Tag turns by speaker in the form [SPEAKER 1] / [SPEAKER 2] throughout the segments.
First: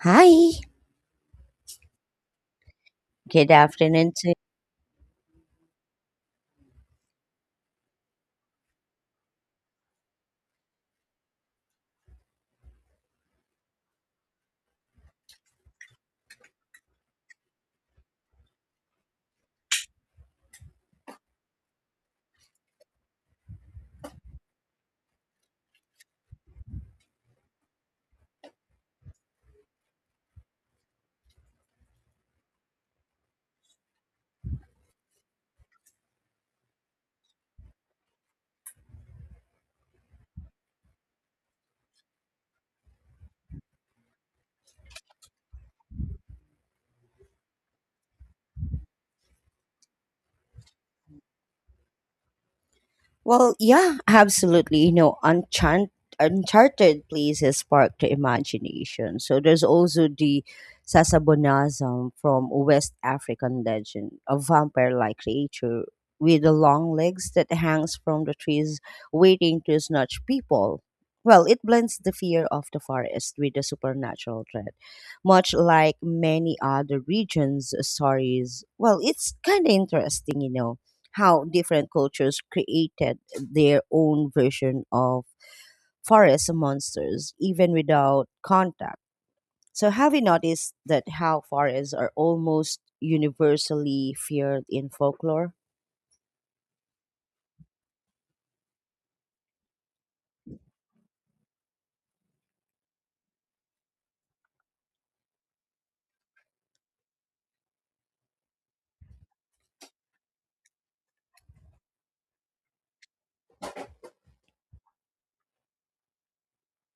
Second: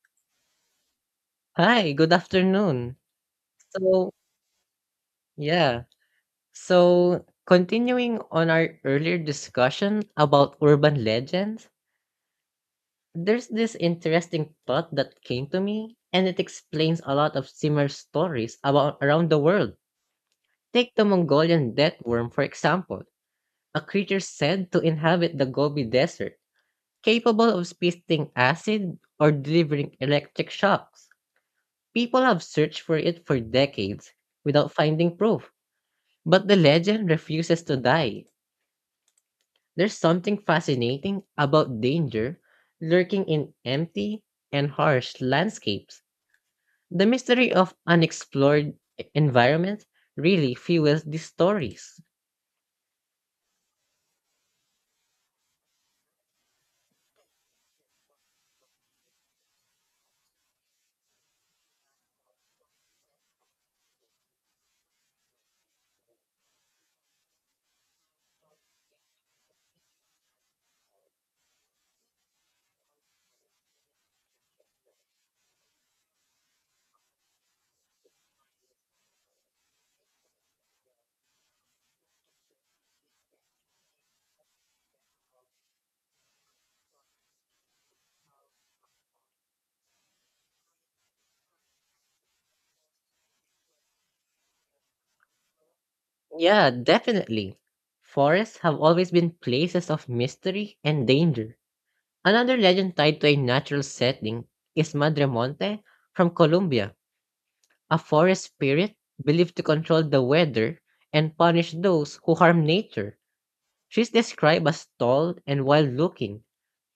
[SPEAKER 1] Hi.
[SPEAKER 2] Hi, good afternoon.
[SPEAKER 1] Good
[SPEAKER 2] So,
[SPEAKER 1] afternoon.
[SPEAKER 2] yeah. Continuing on our earlier discussion about urban legends, there's this interesting thought that came to me, and it explains a lot of similar stories about around the world. Take the Mongolian death worm, for example, a creature said to inhabit the Gobi Desert, capable of spitting acid or delivering electric shocks. People have searched for it for decades without finding proof. But the legend refuses to die. There's something fascinating about danger lurking in empty and harsh landscapes. The mystery of unexplored environments really fuels these stories.
[SPEAKER 1] Absolutely. You know, uncharted places spark the imagination. So there's also the Sasabonazam from West African legend, a vampire-like creature with the long legs that hangs from the trees, waiting to snatch people. Well, it blends the fear of the forest with the supernatural threat, much like many other regions' stories. Well, it's kind of interesting, you know, how different cultures created their own version of forest monsters even without contact. So, have you noticed that how forests are almost universally feared in folklore?
[SPEAKER 2] Yeah, definitely. Forests have always been places of mystery and danger. Another legend tied to a natural setting is Madre Monte from Colombia, a forest spirit believed to control the weather and punish those who harm nature. She's described as tall and wild looking,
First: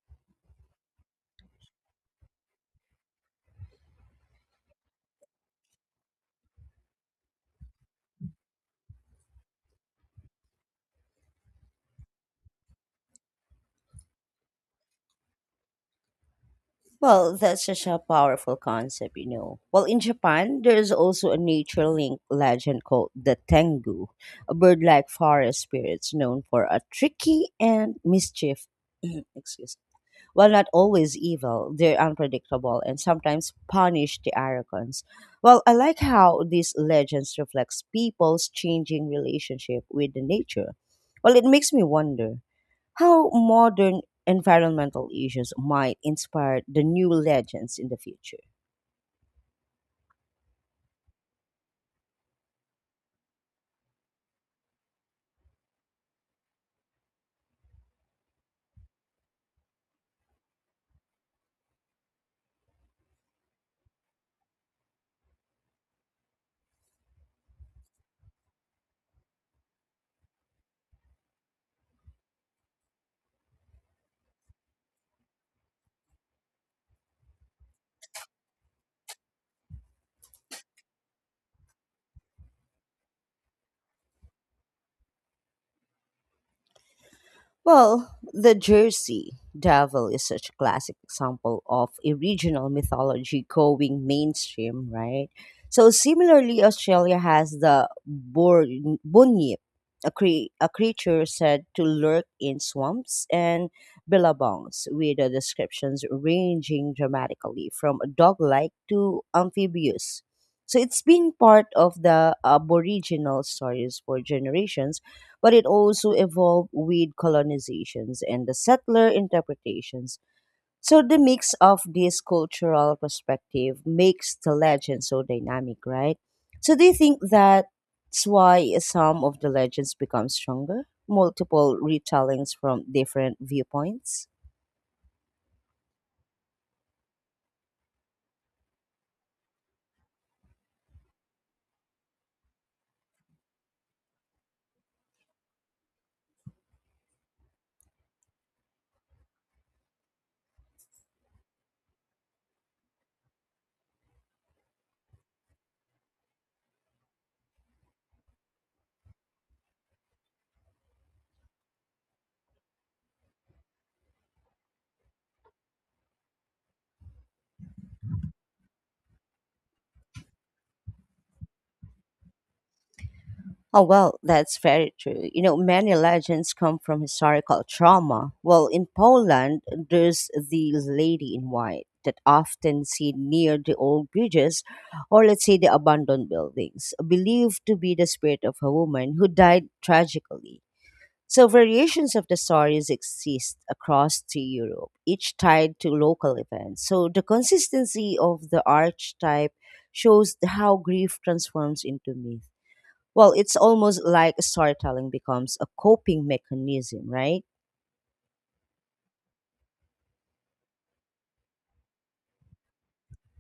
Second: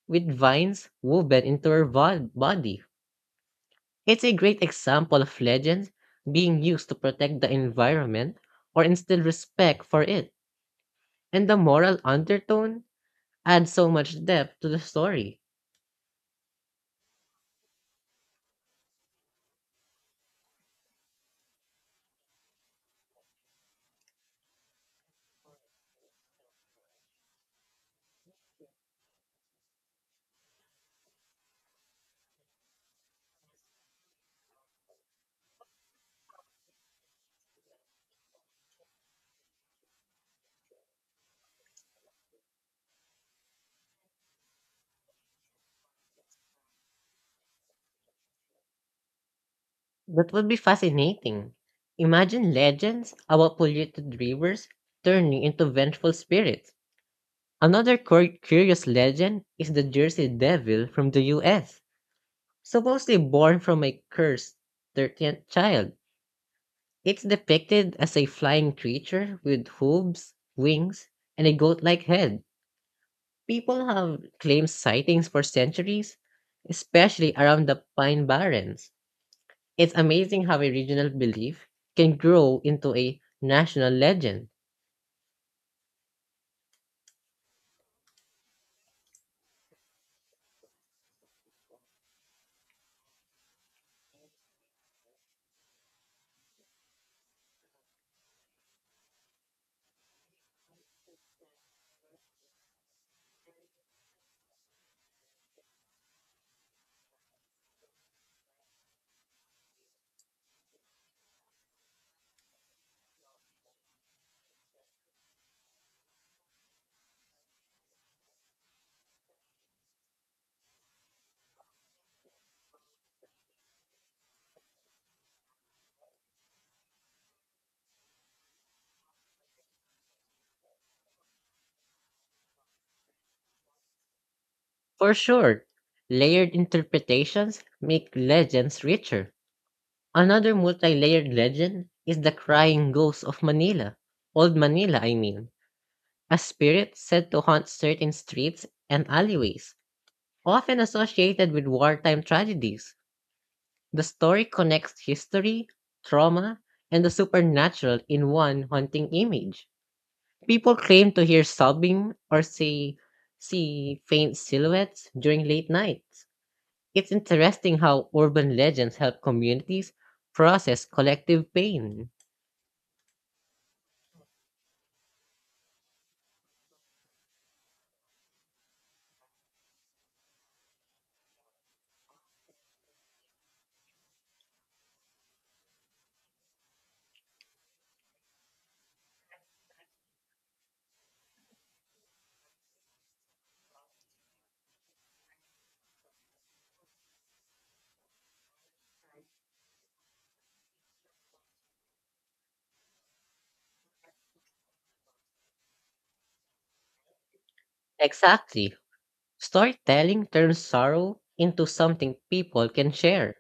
[SPEAKER 2] with vines woven into her body. It's a great example of legends being used to protect the environment or instill respect for it. And the moral undertone adds so much depth to the story.
[SPEAKER 1] Well, that's such a powerful concept, you know. Well, in Japan, there is also a nature link legend called the Tengu, a bird like forest spirits known for a tricky and mischief. Excuse. While not always evil, they're unpredictable and sometimes punish the arrogance. Well, I like how these legends reflects people's changing relationship with the nature. Well, it makes me wonder how modern environmental issues might inspire the new legends in the future.
[SPEAKER 2] That would be fascinating. Imagine legends about polluted rivers turning into vengeful spirits. Another curious legend is the Jersey Devil from the US, supposedly born from a cursed 13th child. It's depicted as a flying creature with hooves, wings, and a goat like head. People have claimed sightings for centuries, especially around the Pine Barrens. It's amazing how a regional belief can grow into a national legend.
[SPEAKER 1] Well, the Jersey Devil is such a classic example of a regional mythology going mainstream, right? So similarly, Australia has the bunyip, a creature said to lurk in swamps and billabongs, with the descriptions ranging dramatically from dog-like to amphibious. So it's been part of the Aboriginal stories for generations but it also evolved with colonizations and the settler interpretations. So the mix of this cultural perspective makes the legend so dynamic, right? So do you think that's why some of the legends become stronger? Multiple retellings from different viewpoints?
[SPEAKER 2] For sure, layered interpretations make legends richer. Another multi-layered legend is the crying ghost of Manila, Old Manila, I mean, a spirit said to haunt certain streets and alleyways, often associated with wartime tragedies. The story connects history, trauma, and the supernatural in one haunting image. People claim to hear sobbing or see faint silhouettes during late nights. It's interesting how urban legends help communities process collective pain.
[SPEAKER 1] Oh, well, that's very true. You know, many legends come from historical trauma. Well, in Poland, there's the lady in white that often seen near the old bridges or let's say the abandoned buildings, believed to be the spirit of a woman who died tragically. So variations of the stories exist across to Europe, each tied to local events. So the consistency of the archetype shows how grief transforms into myth. Well, it's almost like storytelling becomes a coping mechanism, right?
[SPEAKER 2] Exactly. Storytelling turns sorrow into something people can share.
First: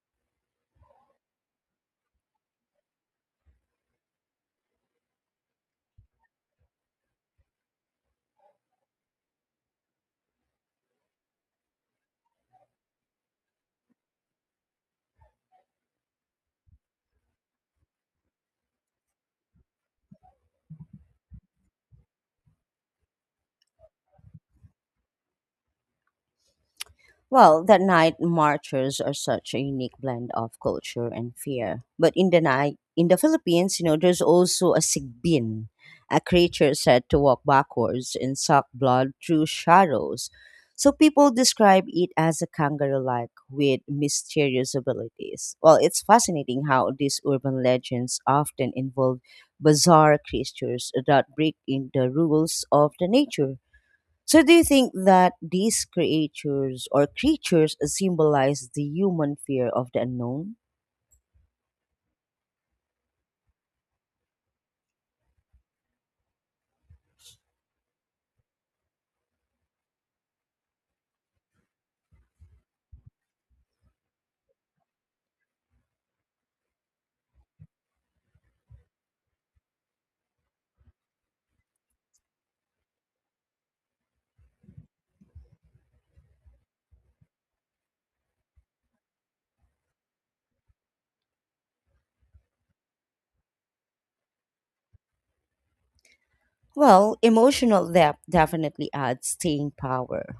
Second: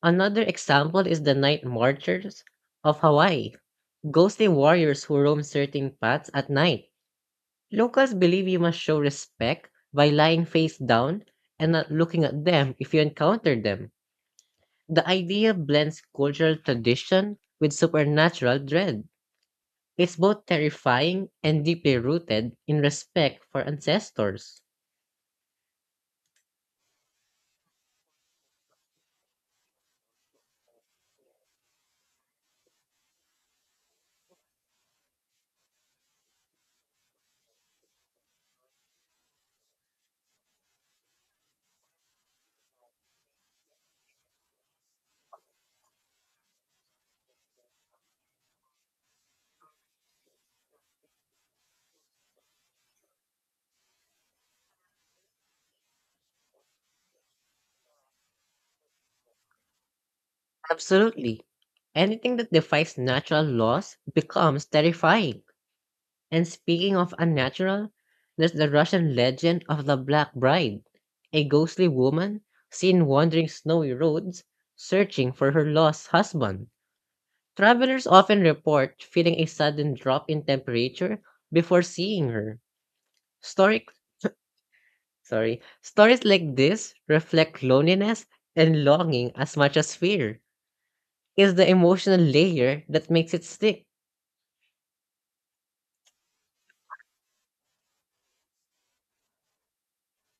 [SPEAKER 2] Another example is the night marchers of Hawaii, ghostly warriors who roam certain paths at night. Locals believe you must show respect by lying face down and not looking at them if you encounter them. The idea blends cultural tradition with supernatural dread. It's both terrifying and deeply rooted in respect for ancestors.
[SPEAKER 1] Well, that night marchers are such a unique blend of culture and fear. But in the night, in the Philippines, you know, there's also a sigbin, a creature said to walk backwards and suck blood through shadows. So people describe it as a kangaroo-like with mysterious abilities. Well, it's fascinating how these urban legends often involve bizarre creatures that break in the rules of the nature. So, do you think that these creatures or creatures symbolize the human fear of the unknown?
[SPEAKER 2] Absolutely. Anything that defies natural laws becomes terrifying. And speaking of unnatural, there's the Russian legend of the Black Bride, a ghostly woman seen wandering snowy roads searching for her lost husband. Travelers often report feeling a sudden drop in temperature before seeing her. Story, stories like this reflect loneliness and longing as much as fear. Is the emotional layer that makes it stick.
[SPEAKER 1] Well, emotional depth definitely adds staying power.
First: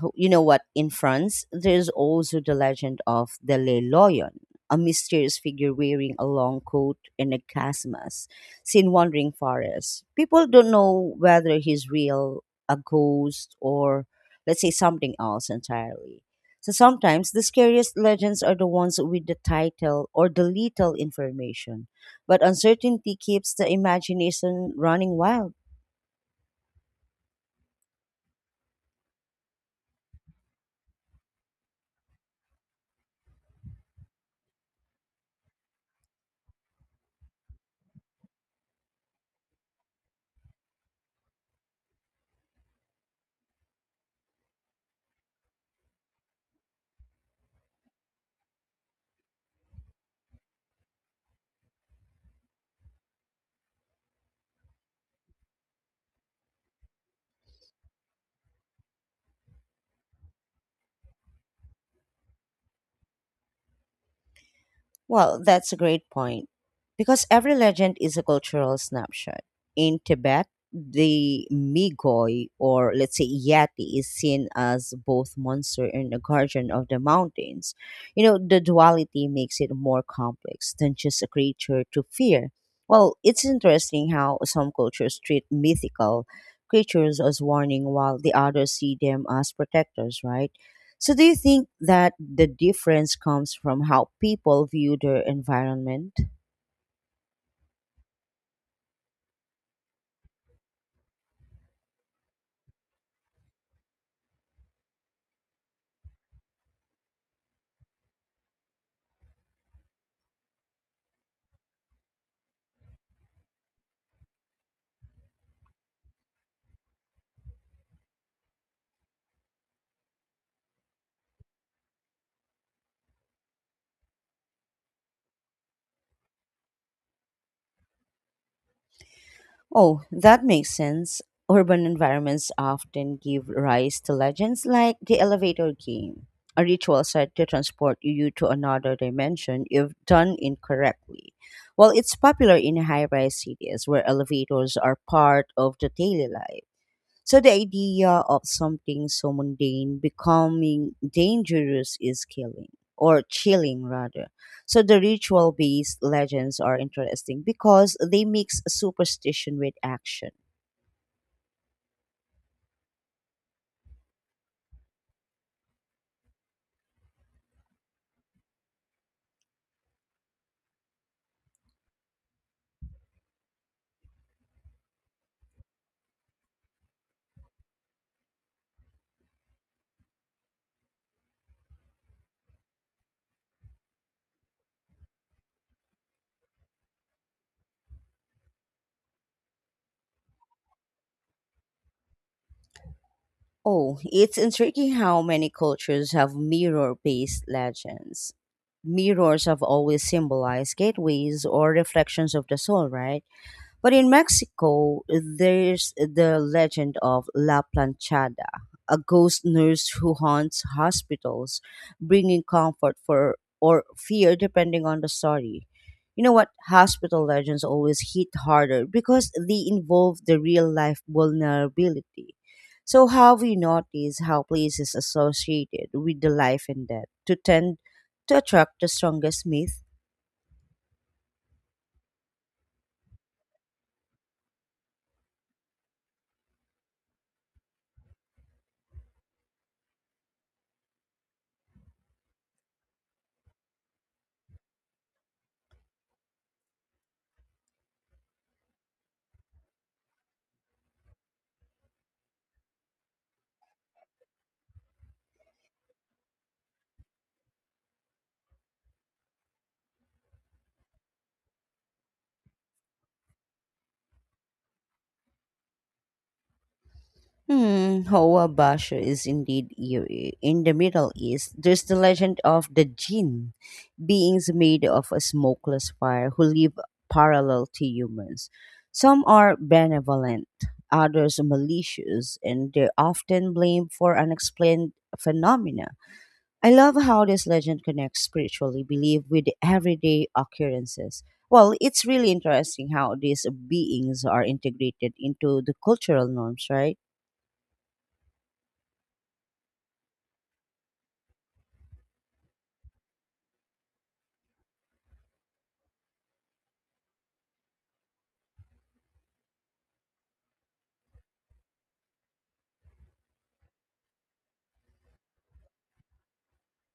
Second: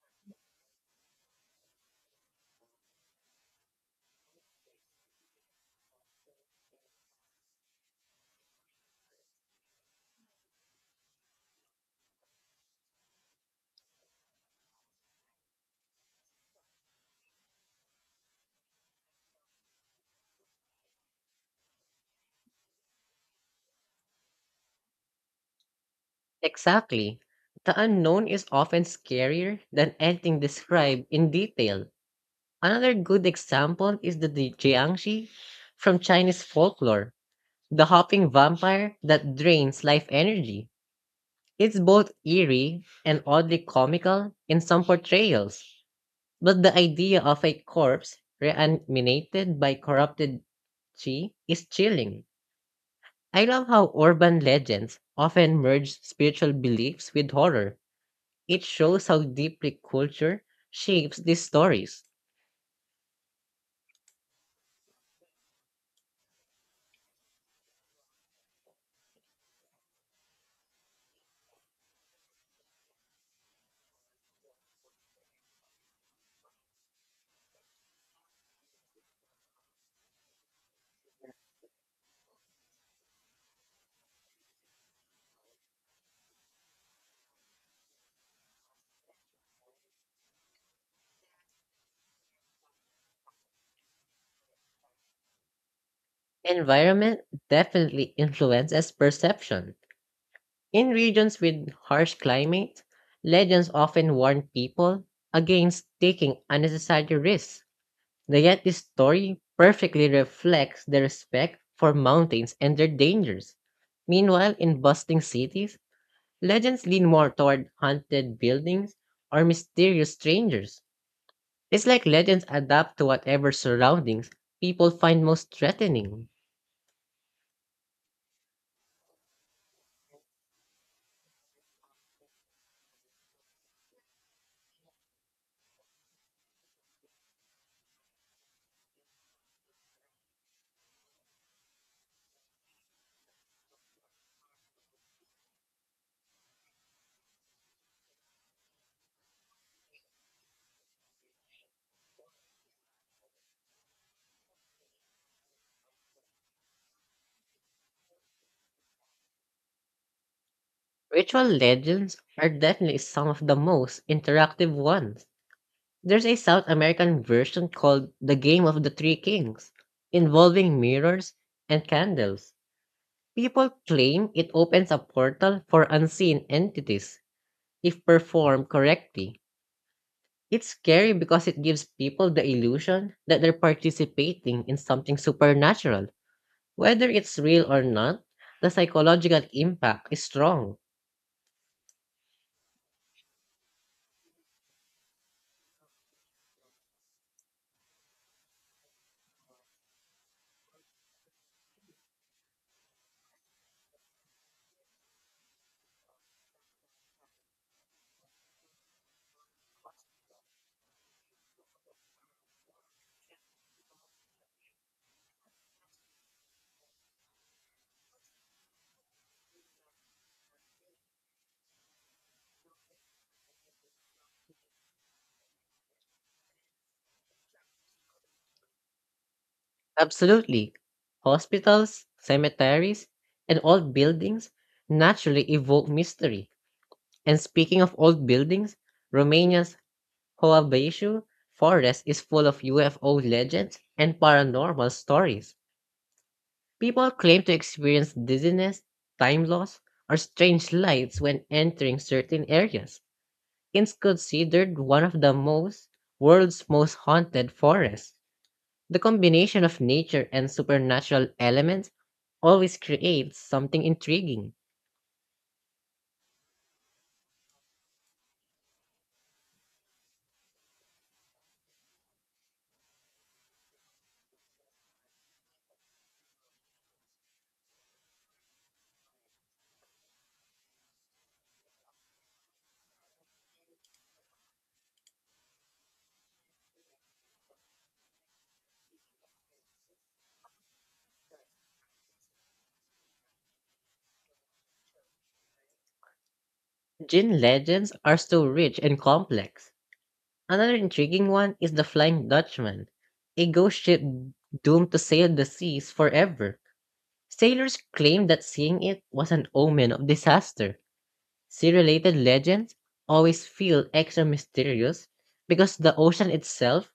[SPEAKER 1] You know what? In France, there's also the legend of the Le Lion, a mysterious figure wearing a long coat and a casmas, seen wandering forests. People don't know whether he's real, a ghost, or let's say something else entirely. So sometimes the scariest legends are the ones with the title or the little information, but uncertainty keeps the imagination running wild.
[SPEAKER 2] Exactly. The unknown is often scarier than anything described in detail. Another good example is the Jiangxi from Chinese folklore, the hopping vampire that drains life energy. It's both eerie and oddly comical in some portrayals, but the idea of a corpse reanimated by corrupted Chi is chilling. I love how urban legends often merge spiritual beliefs with horror. It shows how deeply culture shapes these stories.
[SPEAKER 1] Well, that's a great point. Because every legend is a cultural snapshot. In Tibet, the Migoi, or let's say Yeti, is seen as both monster and a guardian of the mountains. You know, the duality makes it more complex than just a creature to fear. Well, it's interesting how some cultures treat mythical creatures as warning while the others see them as protectors, right? So, do you think that the difference comes from how people view their environment?
[SPEAKER 2] Environment definitely influences perception. In regions with harsh climate, legends often warn people against taking unnecessary risks. And yet this story perfectly reflects the respect for mountains and their dangers. Meanwhile, in bustling cities, legends lean more toward haunted buildings or mysterious strangers. It's like legends adapt to whatever surroundings people find most threatening.
[SPEAKER 1] Oh, that makes sense. Urban environments often give rise to legends like the elevator game, a ritual said to transport you to another dimension if done incorrectly. While it's popular in high rise cities where elevators are part of the daily life. So the idea of something so mundane becoming dangerous is killing or chilling rather. So the ritual based legends are interesting because they mix superstition with action.
[SPEAKER 2] Ritual legends are definitely some of the most interactive ones. There's a South American version called The Game of the Three Kings, involving mirrors and candles. People claim it opens a portal for unseen entities if performed correctly. It's scary because it gives people the illusion that they're participating in something supernatural. Whether it's real or not, the psychological impact is strong.
[SPEAKER 1] Oh, it's intriguing how many cultures have mirror based legends. Mirrors have always symbolized gateways or reflections of the soul, right? But in Mexico, there's the legend of La Planchada, a ghost nurse who haunts hospitals, bringing comfort for or fear depending on the story. You know what? Hospital legends always hit harder because they involve the real life vulnerability. So, how we notice how places associated with the life and death to tend to attract the strongest myth?
[SPEAKER 2] Absolutely. Hospitals, cemeteries, and old buildings naturally evoke mystery. And speaking of old buildings, Romania's Hoabeshu forest is full of UFO legends and paranormal stories. People claim to experience dizziness, time loss, or strange lights when entering certain areas. It's considered one of the most world's most haunted forests. The combination of nature and supernatural elements always creates something intriguing.
[SPEAKER 1] Hmm, Hoa Basho is indeed eerie. In the Middle East, there's the legend of the jinn, beings made of a smokeless fire who live parallel to humans. Some are benevolent, others malicious, and they're often blamed for unexplained phenomena. I love how this legend connects spiritually belief with everyday occurrences. Well, it's really interesting how these beings are integrated into the cultural norms, right?
[SPEAKER 2] Jin legends are so rich and complex. Another intriguing one is the Flying Dutchman, a ghost ship doomed to sail the seas forever. Sailors claim that seeing it was an omen of disaster. Sea related legends always feel extra mysterious because the ocean itself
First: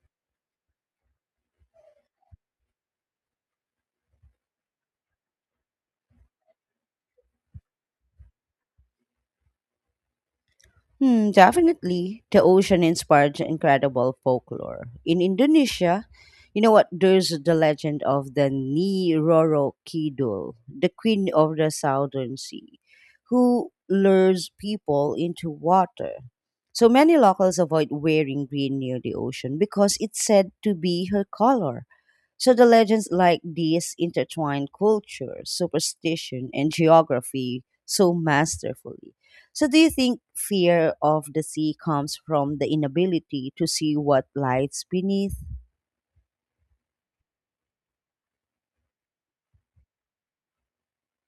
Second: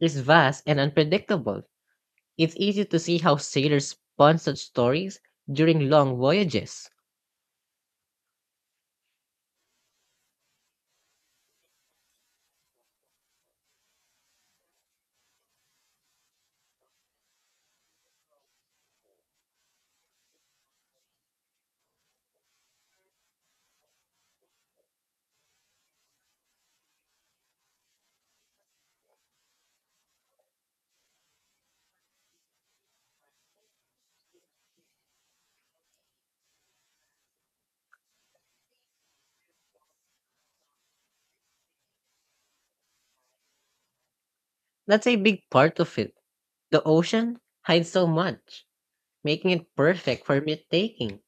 [SPEAKER 2] is vast and unpredictable. It's easy to see how sailors spun such stories during long voyages.
[SPEAKER 1] Hmm, definitely, the ocean inspired incredible folklore. In Indonesia, you know what? There's the legend of the Nyi Roro Kidul, the queen of the southern sea, who lures people into water. So many locals avoid wearing green near the ocean because it's said to be her color. So the legends like these intertwine culture, superstition, and geography so masterfully. So, do you think fear of the sea comes from the inability to see what lies
[SPEAKER 2] That's a
[SPEAKER 1] beneath?
[SPEAKER 2] big part of it. The ocean hides so much, making it perfect for myth-taking.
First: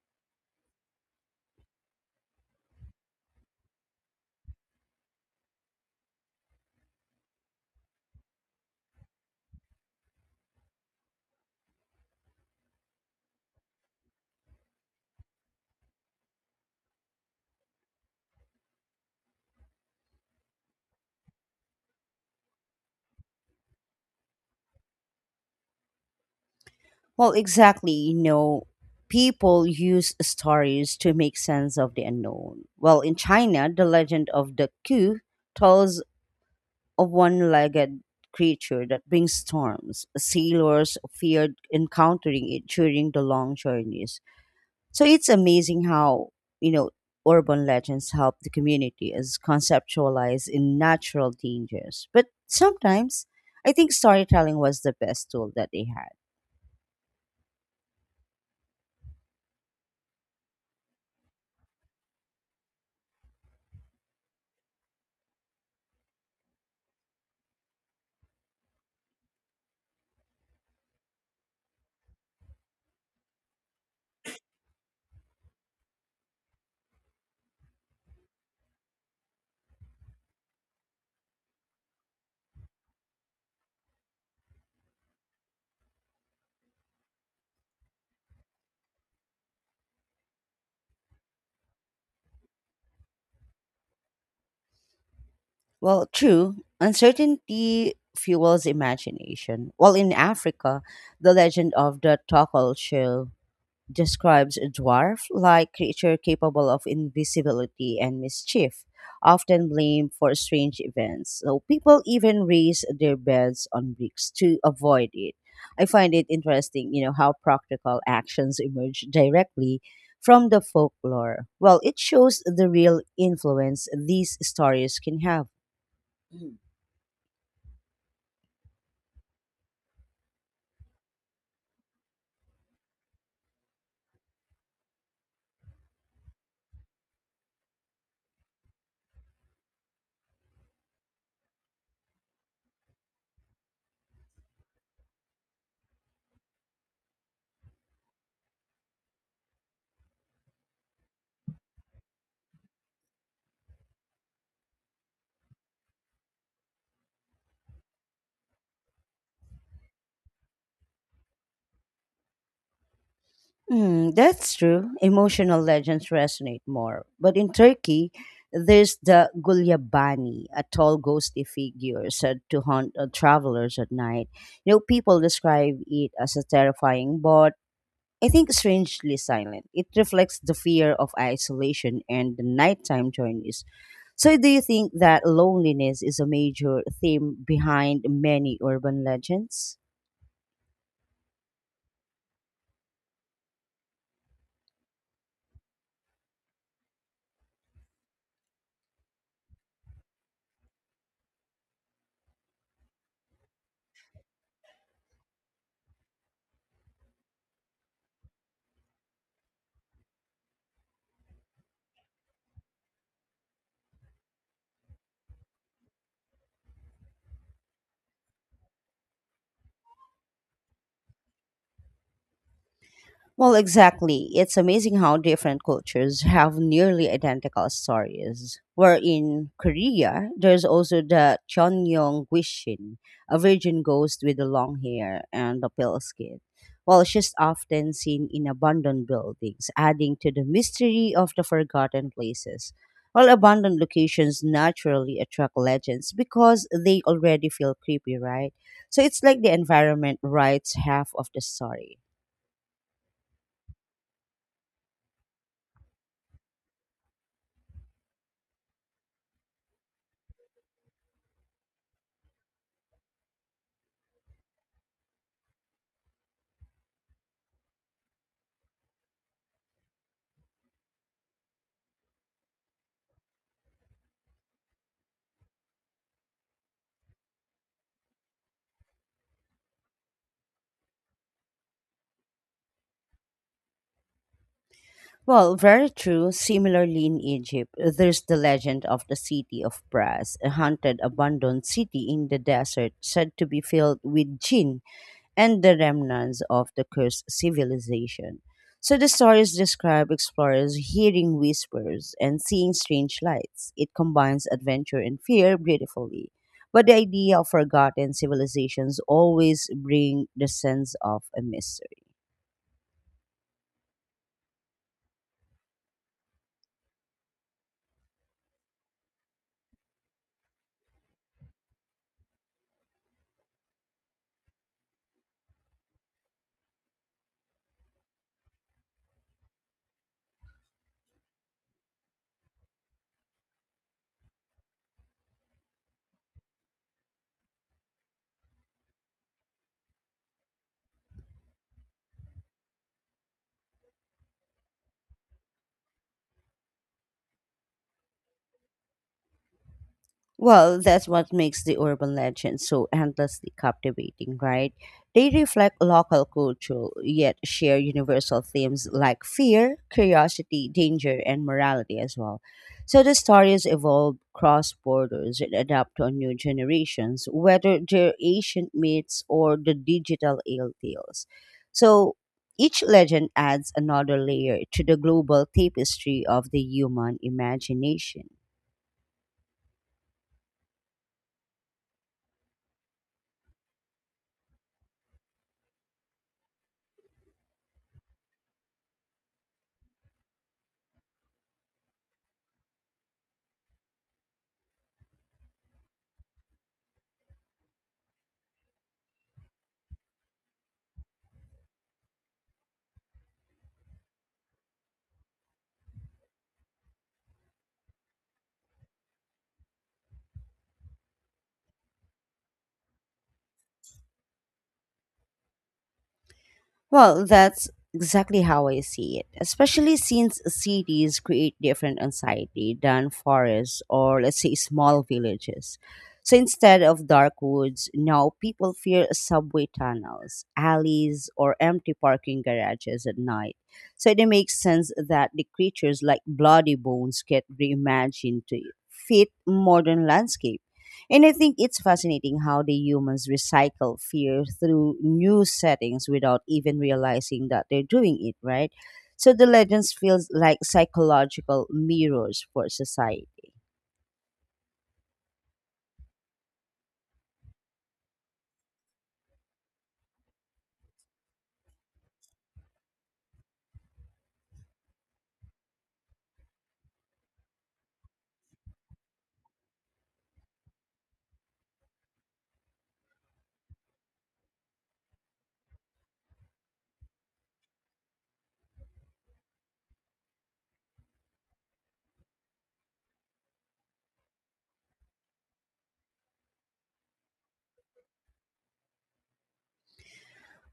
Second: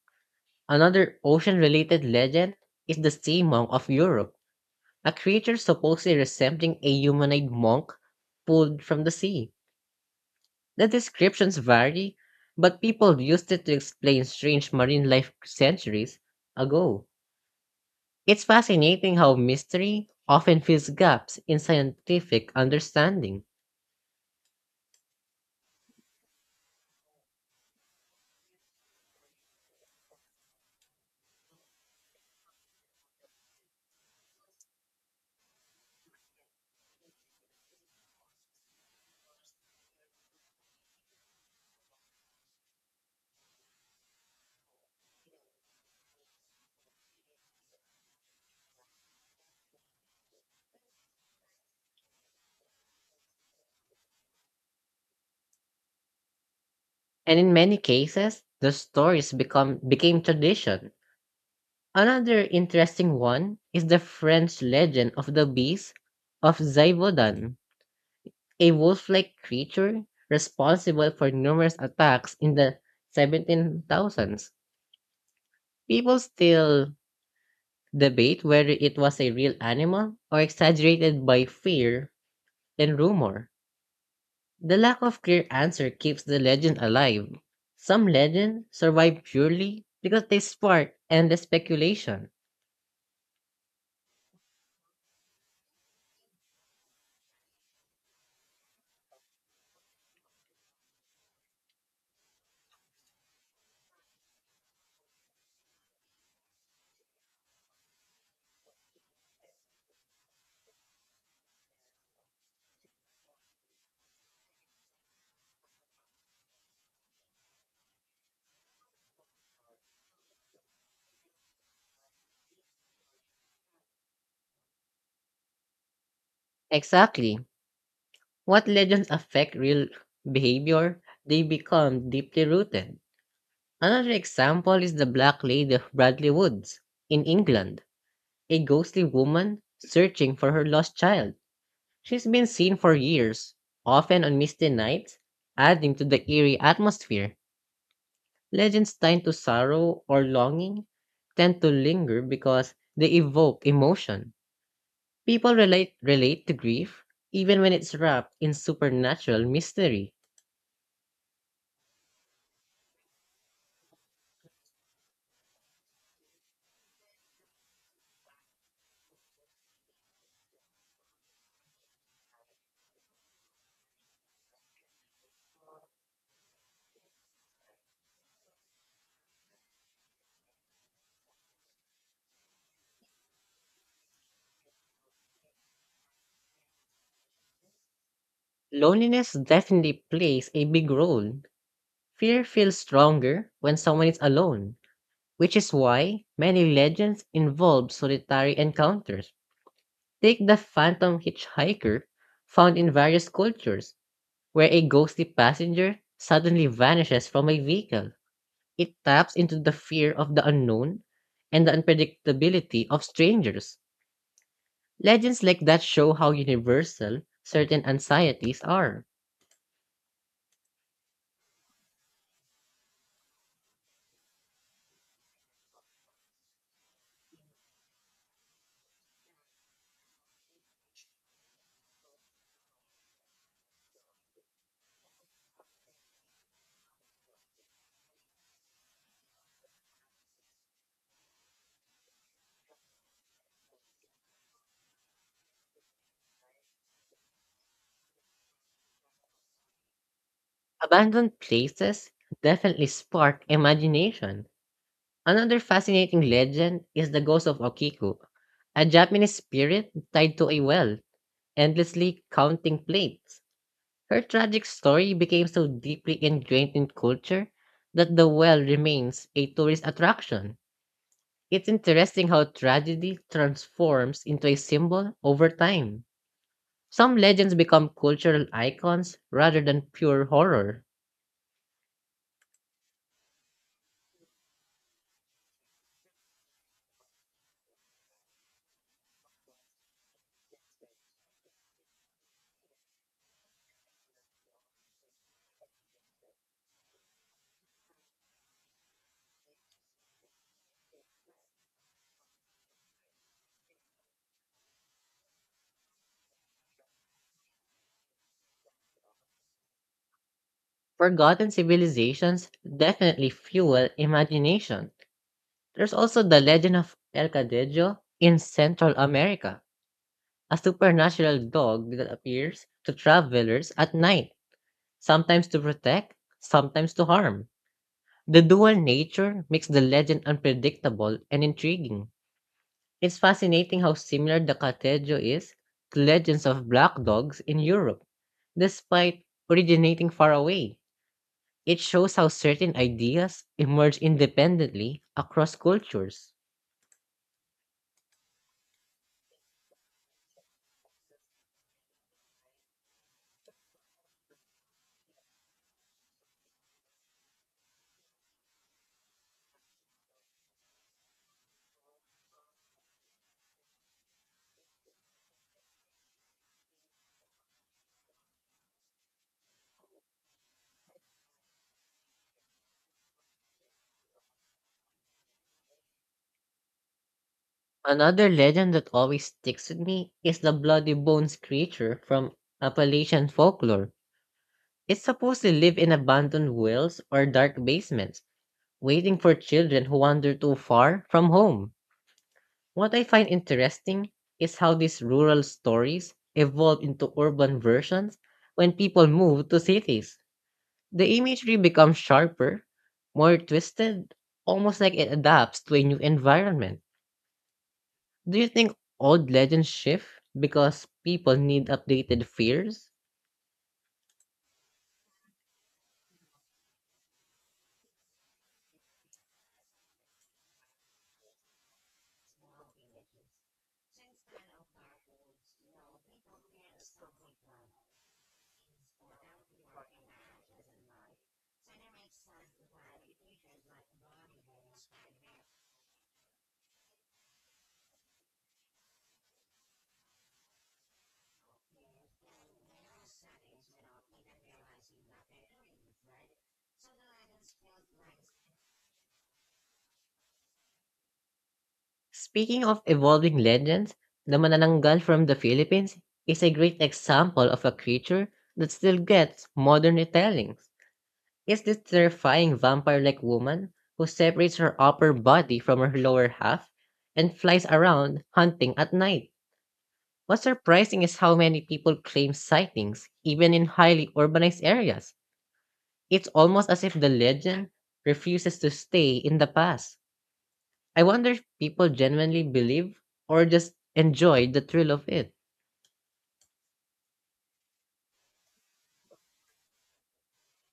[SPEAKER 2] Another ocean-related legend is the sea monk of Europe, a creature supposedly resembling a humanoid monk pulled from the sea. The descriptions vary, but people used it to explain strange marine life centuries ago. It's fascinating how mystery often fills gaps in scientific understanding,
[SPEAKER 1] Well, exactly. You know, people use stories to make sense of the unknown. Well, in China, the legend of the Q tells of one legged creature that brings storms. Sailors feared encountering it during the long journeys. So it's amazing how, you know, urban legends help the community as conceptualize in natural dangers. But sometimes I think storytelling was the best tool that they had.
[SPEAKER 2] and in many cases, the stories become became tradition. Another interesting one is the French legend of the beast of Zaivodan, a wolf-like creature responsible for numerous attacks in the 17,000s. People still debate whether it was a real animal or exaggerated by fear and rumor. The lack of clear answer keeps the legend alive. Some legends survive purely because they spark endless speculation.
[SPEAKER 1] Well, true, uncertainty fuels imagination. Well, in Africa, the legend of the Tokol Shell describes a dwarf like creature capable of invisibility and mischief, often blamed for strange events. So people even raise their beds on bricks to avoid it. I find it interesting, you know, how practical actions emerge directly from the folklore. Well, it shows the real influence these stories can have.
[SPEAKER 2] Exactly. What legends affect real behavior, they become deeply rooted. Another example is the Black Lady of Bradley Woods in England, a ghostly woman searching for her lost child. She's been seen for years, often on misty nights, adding to the eerie atmosphere. Legends tied to sorrow or longing tend to linger because they evoke emotion. People relate to grief even when it's wrapped in supernatural mystery.
[SPEAKER 1] Hmm, that's true. Emotional legends resonate more. But in Turkey, there's the Gulyabani, a tall ghostly figure said to haunt travelers at night. You know, people describe it as a terrifying, but I think strangely silent. It reflects the fear of isolation and the nighttime journeys. So, do you think that loneliness is a major theme behind many urban
[SPEAKER 2] Loneliness
[SPEAKER 1] legends?
[SPEAKER 2] definitely plays a big role. Fear feels stronger when someone is alone, which is why many legends involve solitary encounters. Take the phantom hitchhiker found in various cultures, where a ghostly passenger suddenly vanishes from a vehicle. It taps into the fear of the unknown and the unpredictability of strangers. Legends like that show how universal certain anxieties are.
[SPEAKER 1] Well, exactly. It's amazing how different cultures have nearly identical stories. Where in Korea, there's also the Chonyong Gwishin, a virgin ghost with the long hair and the pale skin. Well, she's often seen in abandoned buildings, adding to the mystery of the forgotten places. Well, abandoned locations naturally attract legends because they already feel creepy, right? So it's like the environment writes half of
[SPEAKER 2] Abandoned
[SPEAKER 1] the story.
[SPEAKER 2] places definitely spark imagination. Another fascinating legend is the ghost of Okiku, a Japanese spirit tied to a well, endlessly counting plates. Her tragic story became so deeply ingrained in culture that the well remains a tourist attraction. It's interesting how tragedy transforms into a symbol over time. Some legends become cultural icons rather than pure horror.
[SPEAKER 1] Well, very true. Similarly, in Egypt, there's the legend of the city of Brass, a haunted, abandoned city in the desert said to be filled with jinn and the remnants of the cursed civilization. So the stories describe explorers hearing whispers and seeing strange lights. It combines adventure and fear beautifully. But the idea of forgotten civilizations always bring the sense of a
[SPEAKER 2] Forgotten
[SPEAKER 1] mystery.
[SPEAKER 2] civilizations definitely fuel imagination. There's also the legend of El Cadejo in Central America, a supernatural dog that appears to travelers at night, sometimes to protect, sometimes to harm. The dual nature makes the legend unpredictable and intriguing. It's fascinating how similar the Katejo is to legends of black dogs in Europe, despite originating far away. It shows how certain ideas emerge independently across cultures.
[SPEAKER 1] Well, that's what makes the urban legends so endlessly captivating, right? They reflect local culture, yet share universal themes like fear, curiosity, danger, and morality as well. So the stories evolve cross borders and adapt to new generations, whether they're ancient myths or the digital ale tales. So each legend adds another layer to the global tapestry of the human
[SPEAKER 2] Another
[SPEAKER 1] imagination.
[SPEAKER 2] legend that always sticks with me is the Bloody Bones creature from Appalachian folklore. It's supposed to live in abandoned wells or dark basements, waiting for children who wander too far from home. What I find interesting is how these rural stories evolve into urban versions when people move to cities. The imagery becomes sharper, more twisted, almost like it adapts to a new environment. Do you think old legends shift because people need updated fears?
[SPEAKER 1] Well, that's exactly how I see it, especially since cities create different anxiety than forests or, let's say, small villages. So instead of dark woods, now people fear subway tunnels, alleys, or empty parking garages at night. So it makes sense that the creatures like bloody bones get reimagined to fit modern landscapes. And I think it's fascinating how the humans recycle fear through new settings without even realizing that they're doing it, right? So the legends feels like psychological mirrors
[SPEAKER 2] Speaking
[SPEAKER 1] for
[SPEAKER 2] of evolving
[SPEAKER 1] society.
[SPEAKER 2] legends, the manananggal from the Philippines is a great example of a creature that still gets modern retellings. Is this terrifying vampire like woman who separates her upper body from her lower half and flies around hunting at night. What's surprising is how many people claim sightings, even in highly urbanized areas. It's almost as if the legend refuses to stay in the past. I wonder if people genuinely believe or just enjoy the thrill of it.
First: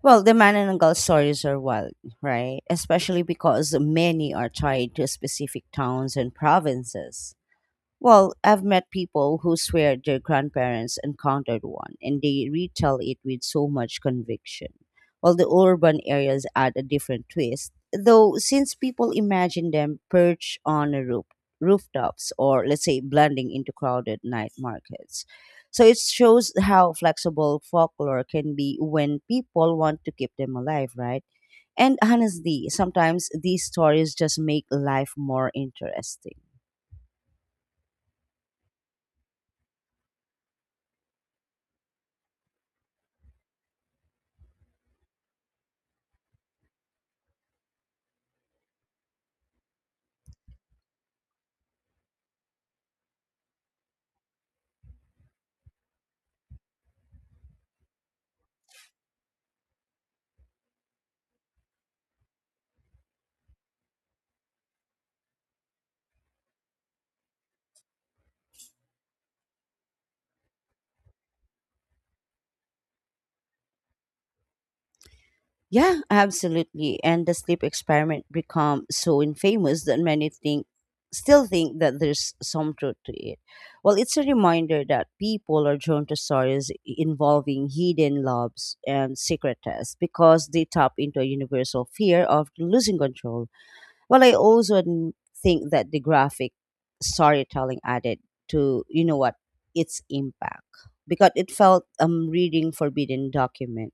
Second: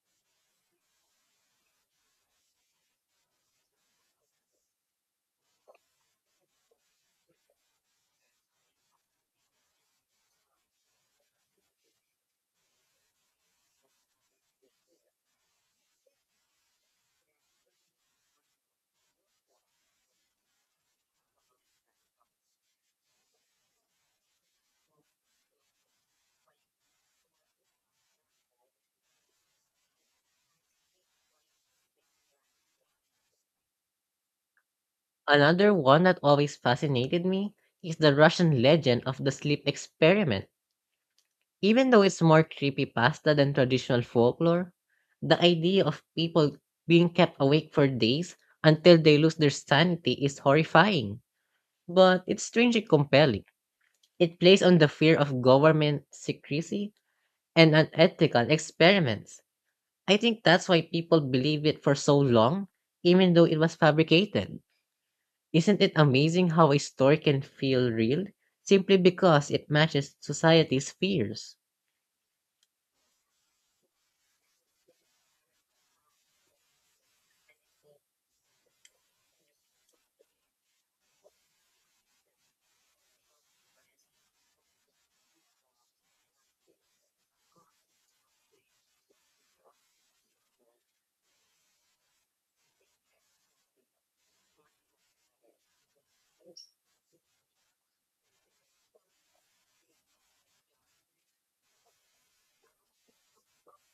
[SPEAKER 1] Well, the Manananggal stories are wild, right? Especially because many are tied to specific towns and provinces. Well, I've met people who swear their grandparents encountered one, and they retell it with so much conviction. While the urban areas add a different twist, though, since people imagine them perched on a roof, rooftops or, let's say, blending into crowded night markets. So it shows how flexible folklore can be when people want to keep them alive, right? And honestly, sometimes these stories just make life more
[SPEAKER 2] Another one that
[SPEAKER 1] interesting.
[SPEAKER 2] always fascinated me is the Russian legend of the sleep experiment. Even though it's more creepypasta than traditional folklore, the idea of people being kept awake for days until they lose their sanity is horrifying, but it's strangely compelling. It plays on the fear of government secrecy and unethical experiments. I think that's why people believe it for so long, even though it was fabricated. Isn't it amazing how a story can feel real simply because it matches society's fears?
[SPEAKER 1] Yeah, absolutely. And the sleep experiment become so infamous that many think still think that there's some truth to it. Well, it's a reminder that people are drawn to stories involving hidden loves and secret tests because they tap into a universal fear of losing control. Well, I also think that the graphic storytelling added to, you know what, its impact because it felt reading forbidden document.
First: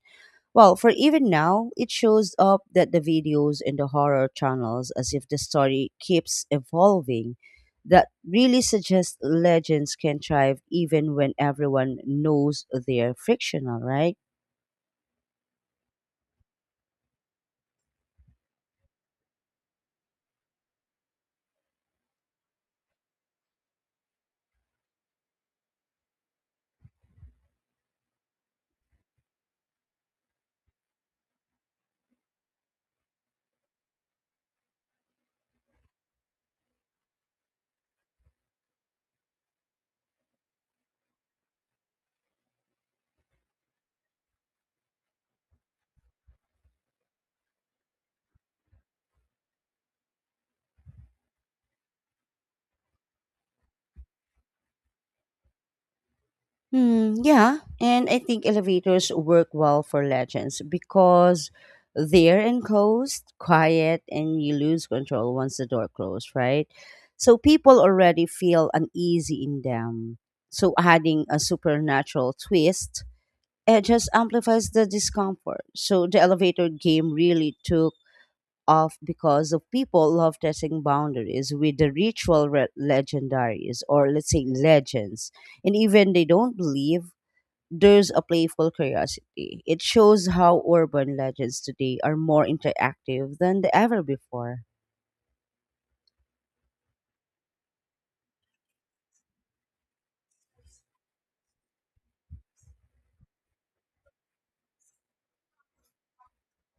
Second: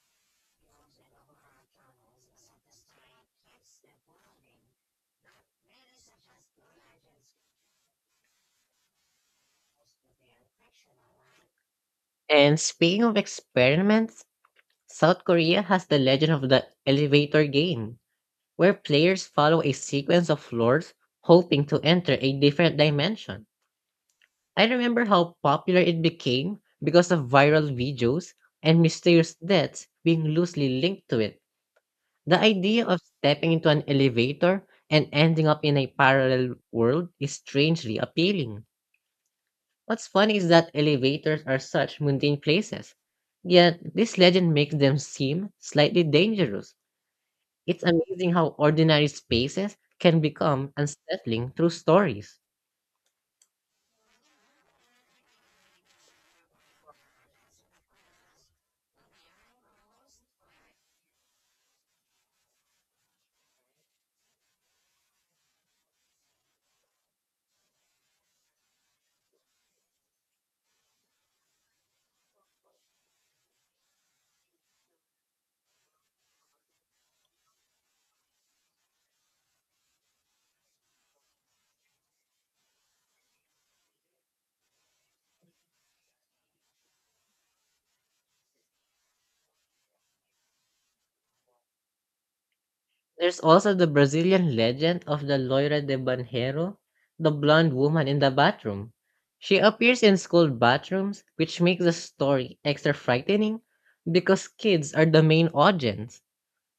[SPEAKER 1] Well, for even now, it shows up that the videos in the horror channels as if the story keeps evolving. That really suggests legends can thrive even when everyone
[SPEAKER 2] And
[SPEAKER 1] knows
[SPEAKER 2] speaking
[SPEAKER 1] they're
[SPEAKER 2] of
[SPEAKER 1] fictional, right?
[SPEAKER 2] experiments, South Korea has the legend of the elevator game, where players follow a sequence of floors hoping to enter a different dimension. I remember how popular it became because of viral videos and mysterious deaths being loosely linked to it. The idea of stepping into an elevator and ending up in a parallel world is strangely appealing. What's funny is that elevators are such mundane places, yet this legend makes them seem slightly dangerous. It's amazing how ordinary spaces can become unsettling through stories.
[SPEAKER 1] Hmm, yeah, and I think elevators work well for legends because they're enclosed, quiet, and you lose control once the door closes, right? So people already feel uneasy in them. So adding a supernatural twist, it just amplifies the discomfort. So the elevator game really took off because of people love testing boundaries with the ritual legendaries or let's say legends and even they don't believe there's a playful curiosity. It shows how urban legends today are more interactive
[SPEAKER 2] There's
[SPEAKER 1] than they
[SPEAKER 2] also the
[SPEAKER 1] ever
[SPEAKER 2] Brazilian
[SPEAKER 1] before.
[SPEAKER 2] legend of the Loira de Banheiro, the blonde woman in the bathroom. She appears in school bathrooms, which makes the story extra frightening because kids are the main audience.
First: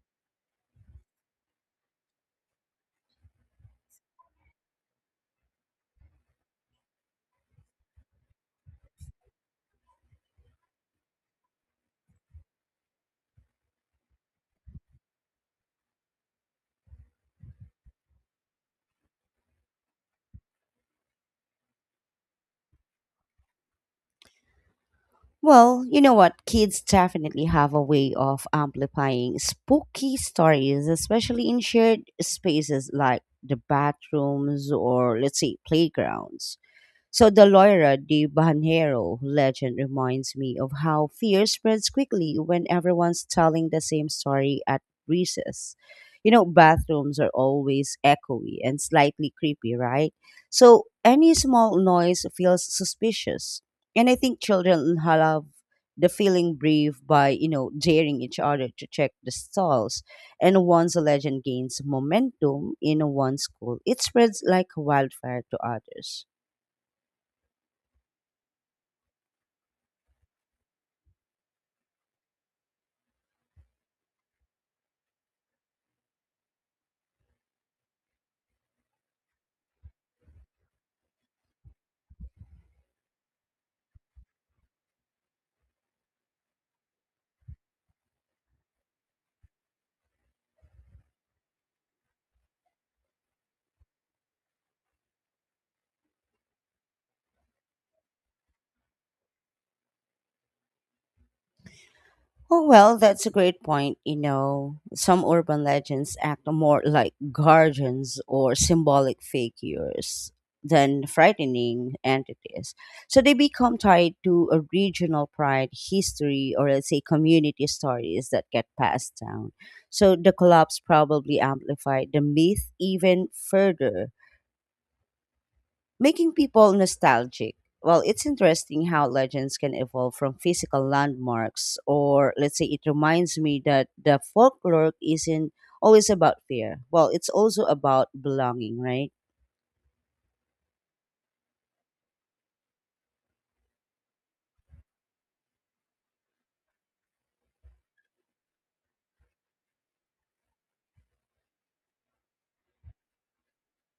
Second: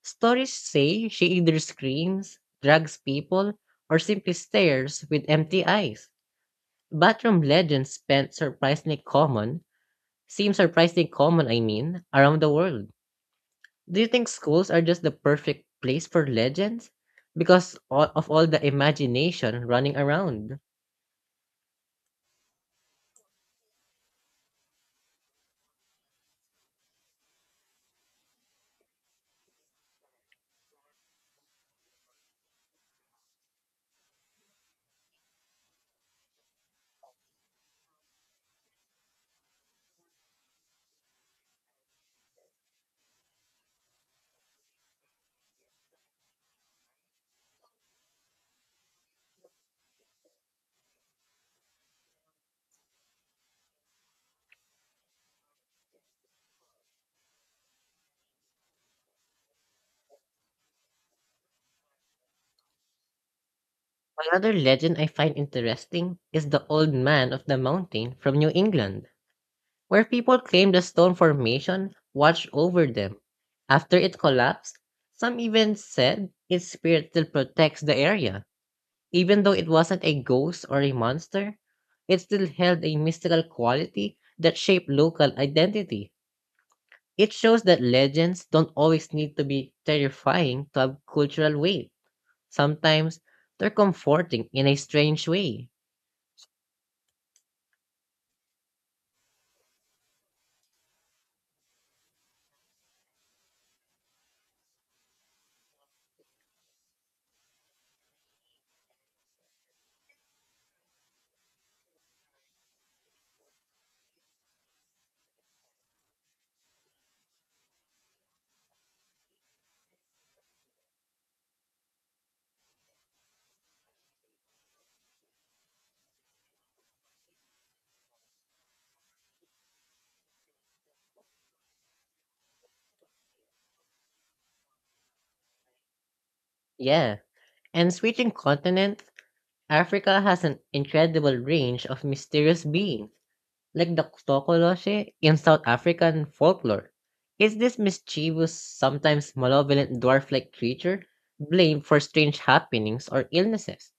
[SPEAKER 2] Stories say she either screams, drags people, or simply stares with empty eyes. Bathroom legends spent surprisingly common seem surprisingly common, I mean, around the world. Do you think schools are just the perfect place for legends? Because of all the imagination running around.
[SPEAKER 1] Well, you know what? Kids definitely have a way of amplifying spooky stories, especially in shared spaces like the bathrooms or, let's say, playgrounds. So the Loira de Banheiro legend reminds me of how fear spreads quickly when everyone's telling the same story at recess. You know, bathrooms are always echoey and slightly creepy, right? So any small noise feels suspicious. And I think children love the feeling brave by, you know, daring each other to check the stalls. And once a legend gains momentum in one school, it spreads
[SPEAKER 2] Another
[SPEAKER 1] like
[SPEAKER 2] legend I find
[SPEAKER 1] wildfire to
[SPEAKER 2] interesting
[SPEAKER 1] others.
[SPEAKER 2] is the Old Man of the Mountain from New England, where people claim the stone formation watched over them. After it collapsed, some even said its spirit still protects the area. Even though it wasn't a ghost or a monster, it still held a mystical quality that shaped local identity. It shows that legends don't always need to be terrifying to have cultural weight. Sometimes they're comforting in a strange way.
[SPEAKER 1] Oh, well, that's a great point. You know, some urban legends act more like guardians or symbolic figures than frightening entities. So they become tied to a regional pride, history, or let's say community stories that get passed down. So the collapse probably amplified the myth even further making people nostalgic. Well, it's interesting how legends can evolve from physical landmarks, or let's say it reminds me that the folklore isn't always about fear. Well,
[SPEAKER 2] Yeah.
[SPEAKER 1] it's also
[SPEAKER 2] And
[SPEAKER 1] about
[SPEAKER 2] switching
[SPEAKER 1] belonging,
[SPEAKER 2] continents,
[SPEAKER 1] right?
[SPEAKER 2] Africa has an incredible range of mysterious beings like the Tokoloshe in South African folklore. Is this mischievous, sometimes malevolent dwarf like creature blamed for strange happenings or illnesses?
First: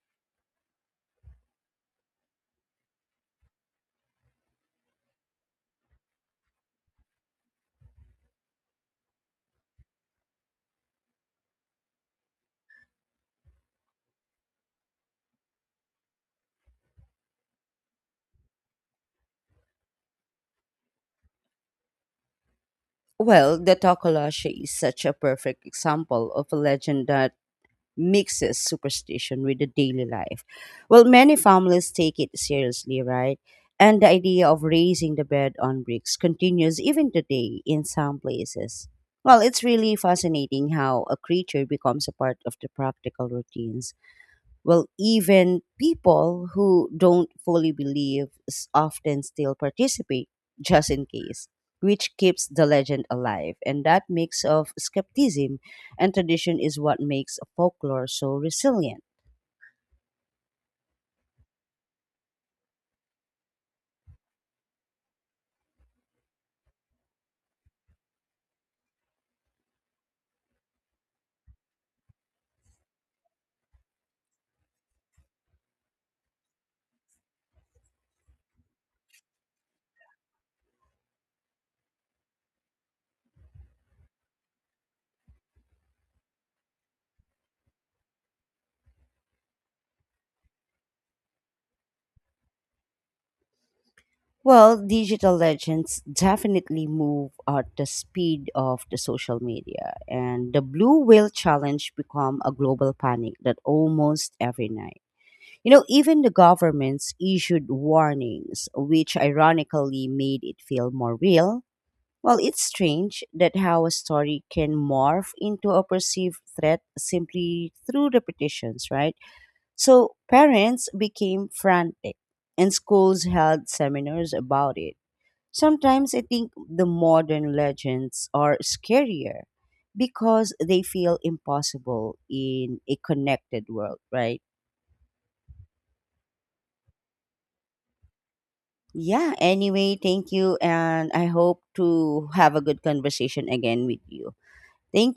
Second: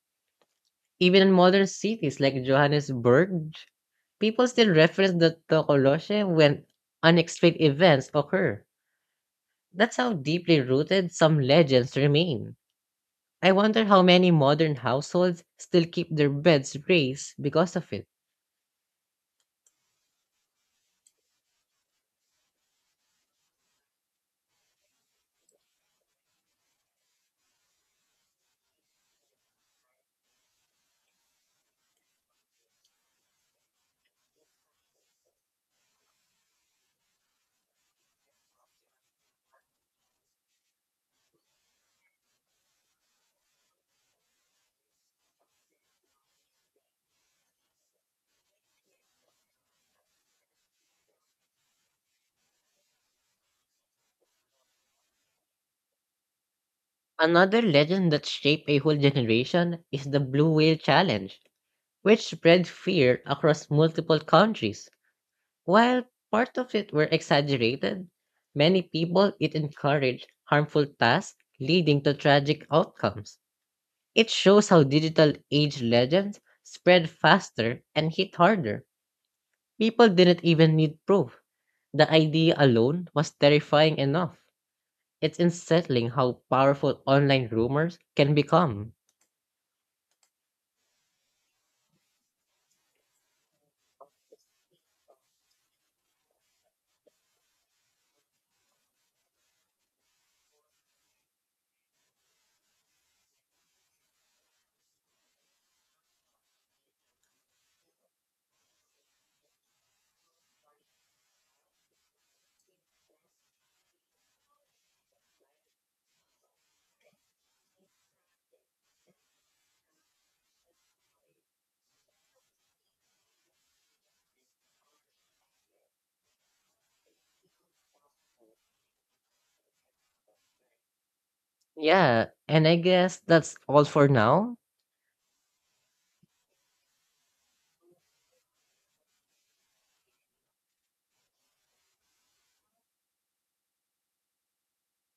[SPEAKER 2] Even in modern cities like Johannesburg, people still reference the Tokoloshe when unexplained events occur. That's how deeply rooted some legends remain. I wonder how many modern households still keep their beds raised because of it.
[SPEAKER 1] Well, the Tokolasha is such a perfect example of a legend that mixes superstition with the daily life. Well, many families take it seriously, right? And the idea of raising the bed on bricks continues even today in some places. Well, it's really fascinating how a creature becomes a part of the practical routines. Well, even people who don't fully believe often still participate just in case, which keeps the legend alive. And that mix of skepticism and tradition is what makes
[SPEAKER 2] Another
[SPEAKER 1] folklore
[SPEAKER 2] legend that
[SPEAKER 1] so
[SPEAKER 2] shaped a whole
[SPEAKER 1] resilient.
[SPEAKER 2] generation is the Blue Whale Challenge, which spread fear across multiple countries. While part of it were exaggerated, many people it encouraged harmful tasks leading to tragic outcomes. It shows how digital age legends spread faster and hit harder. People didn't even need proof. The idea alone was terrifying enough. It's unsettling how powerful online rumors can become.
[SPEAKER 1] Well, digital legends definitely move at the speed of the social media, and the blue whale challenge become a global panic that almost every night. You know, even the governments issued warnings, which ironically made it feel more real. Well, it's strange that how a story can morph into a perceived threat simply through repetitions, right? So parents became frantic and schools held seminars about it. Sometimes I think the modern legends are scarier because they feel impossible
[SPEAKER 2] Yeah, and I
[SPEAKER 1] in a
[SPEAKER 2] guess that's
[SPEAKER 1] connected
[SPEAKER 2] all
[SPEAKER 1] world,
[SPEAKER 2] for
[SPEAKER 1] right?
[SPEAKER 2] now.
[SPEAKER 1] Yeah, anyway, thank you. And I hope to have a good conversation again with you. Thank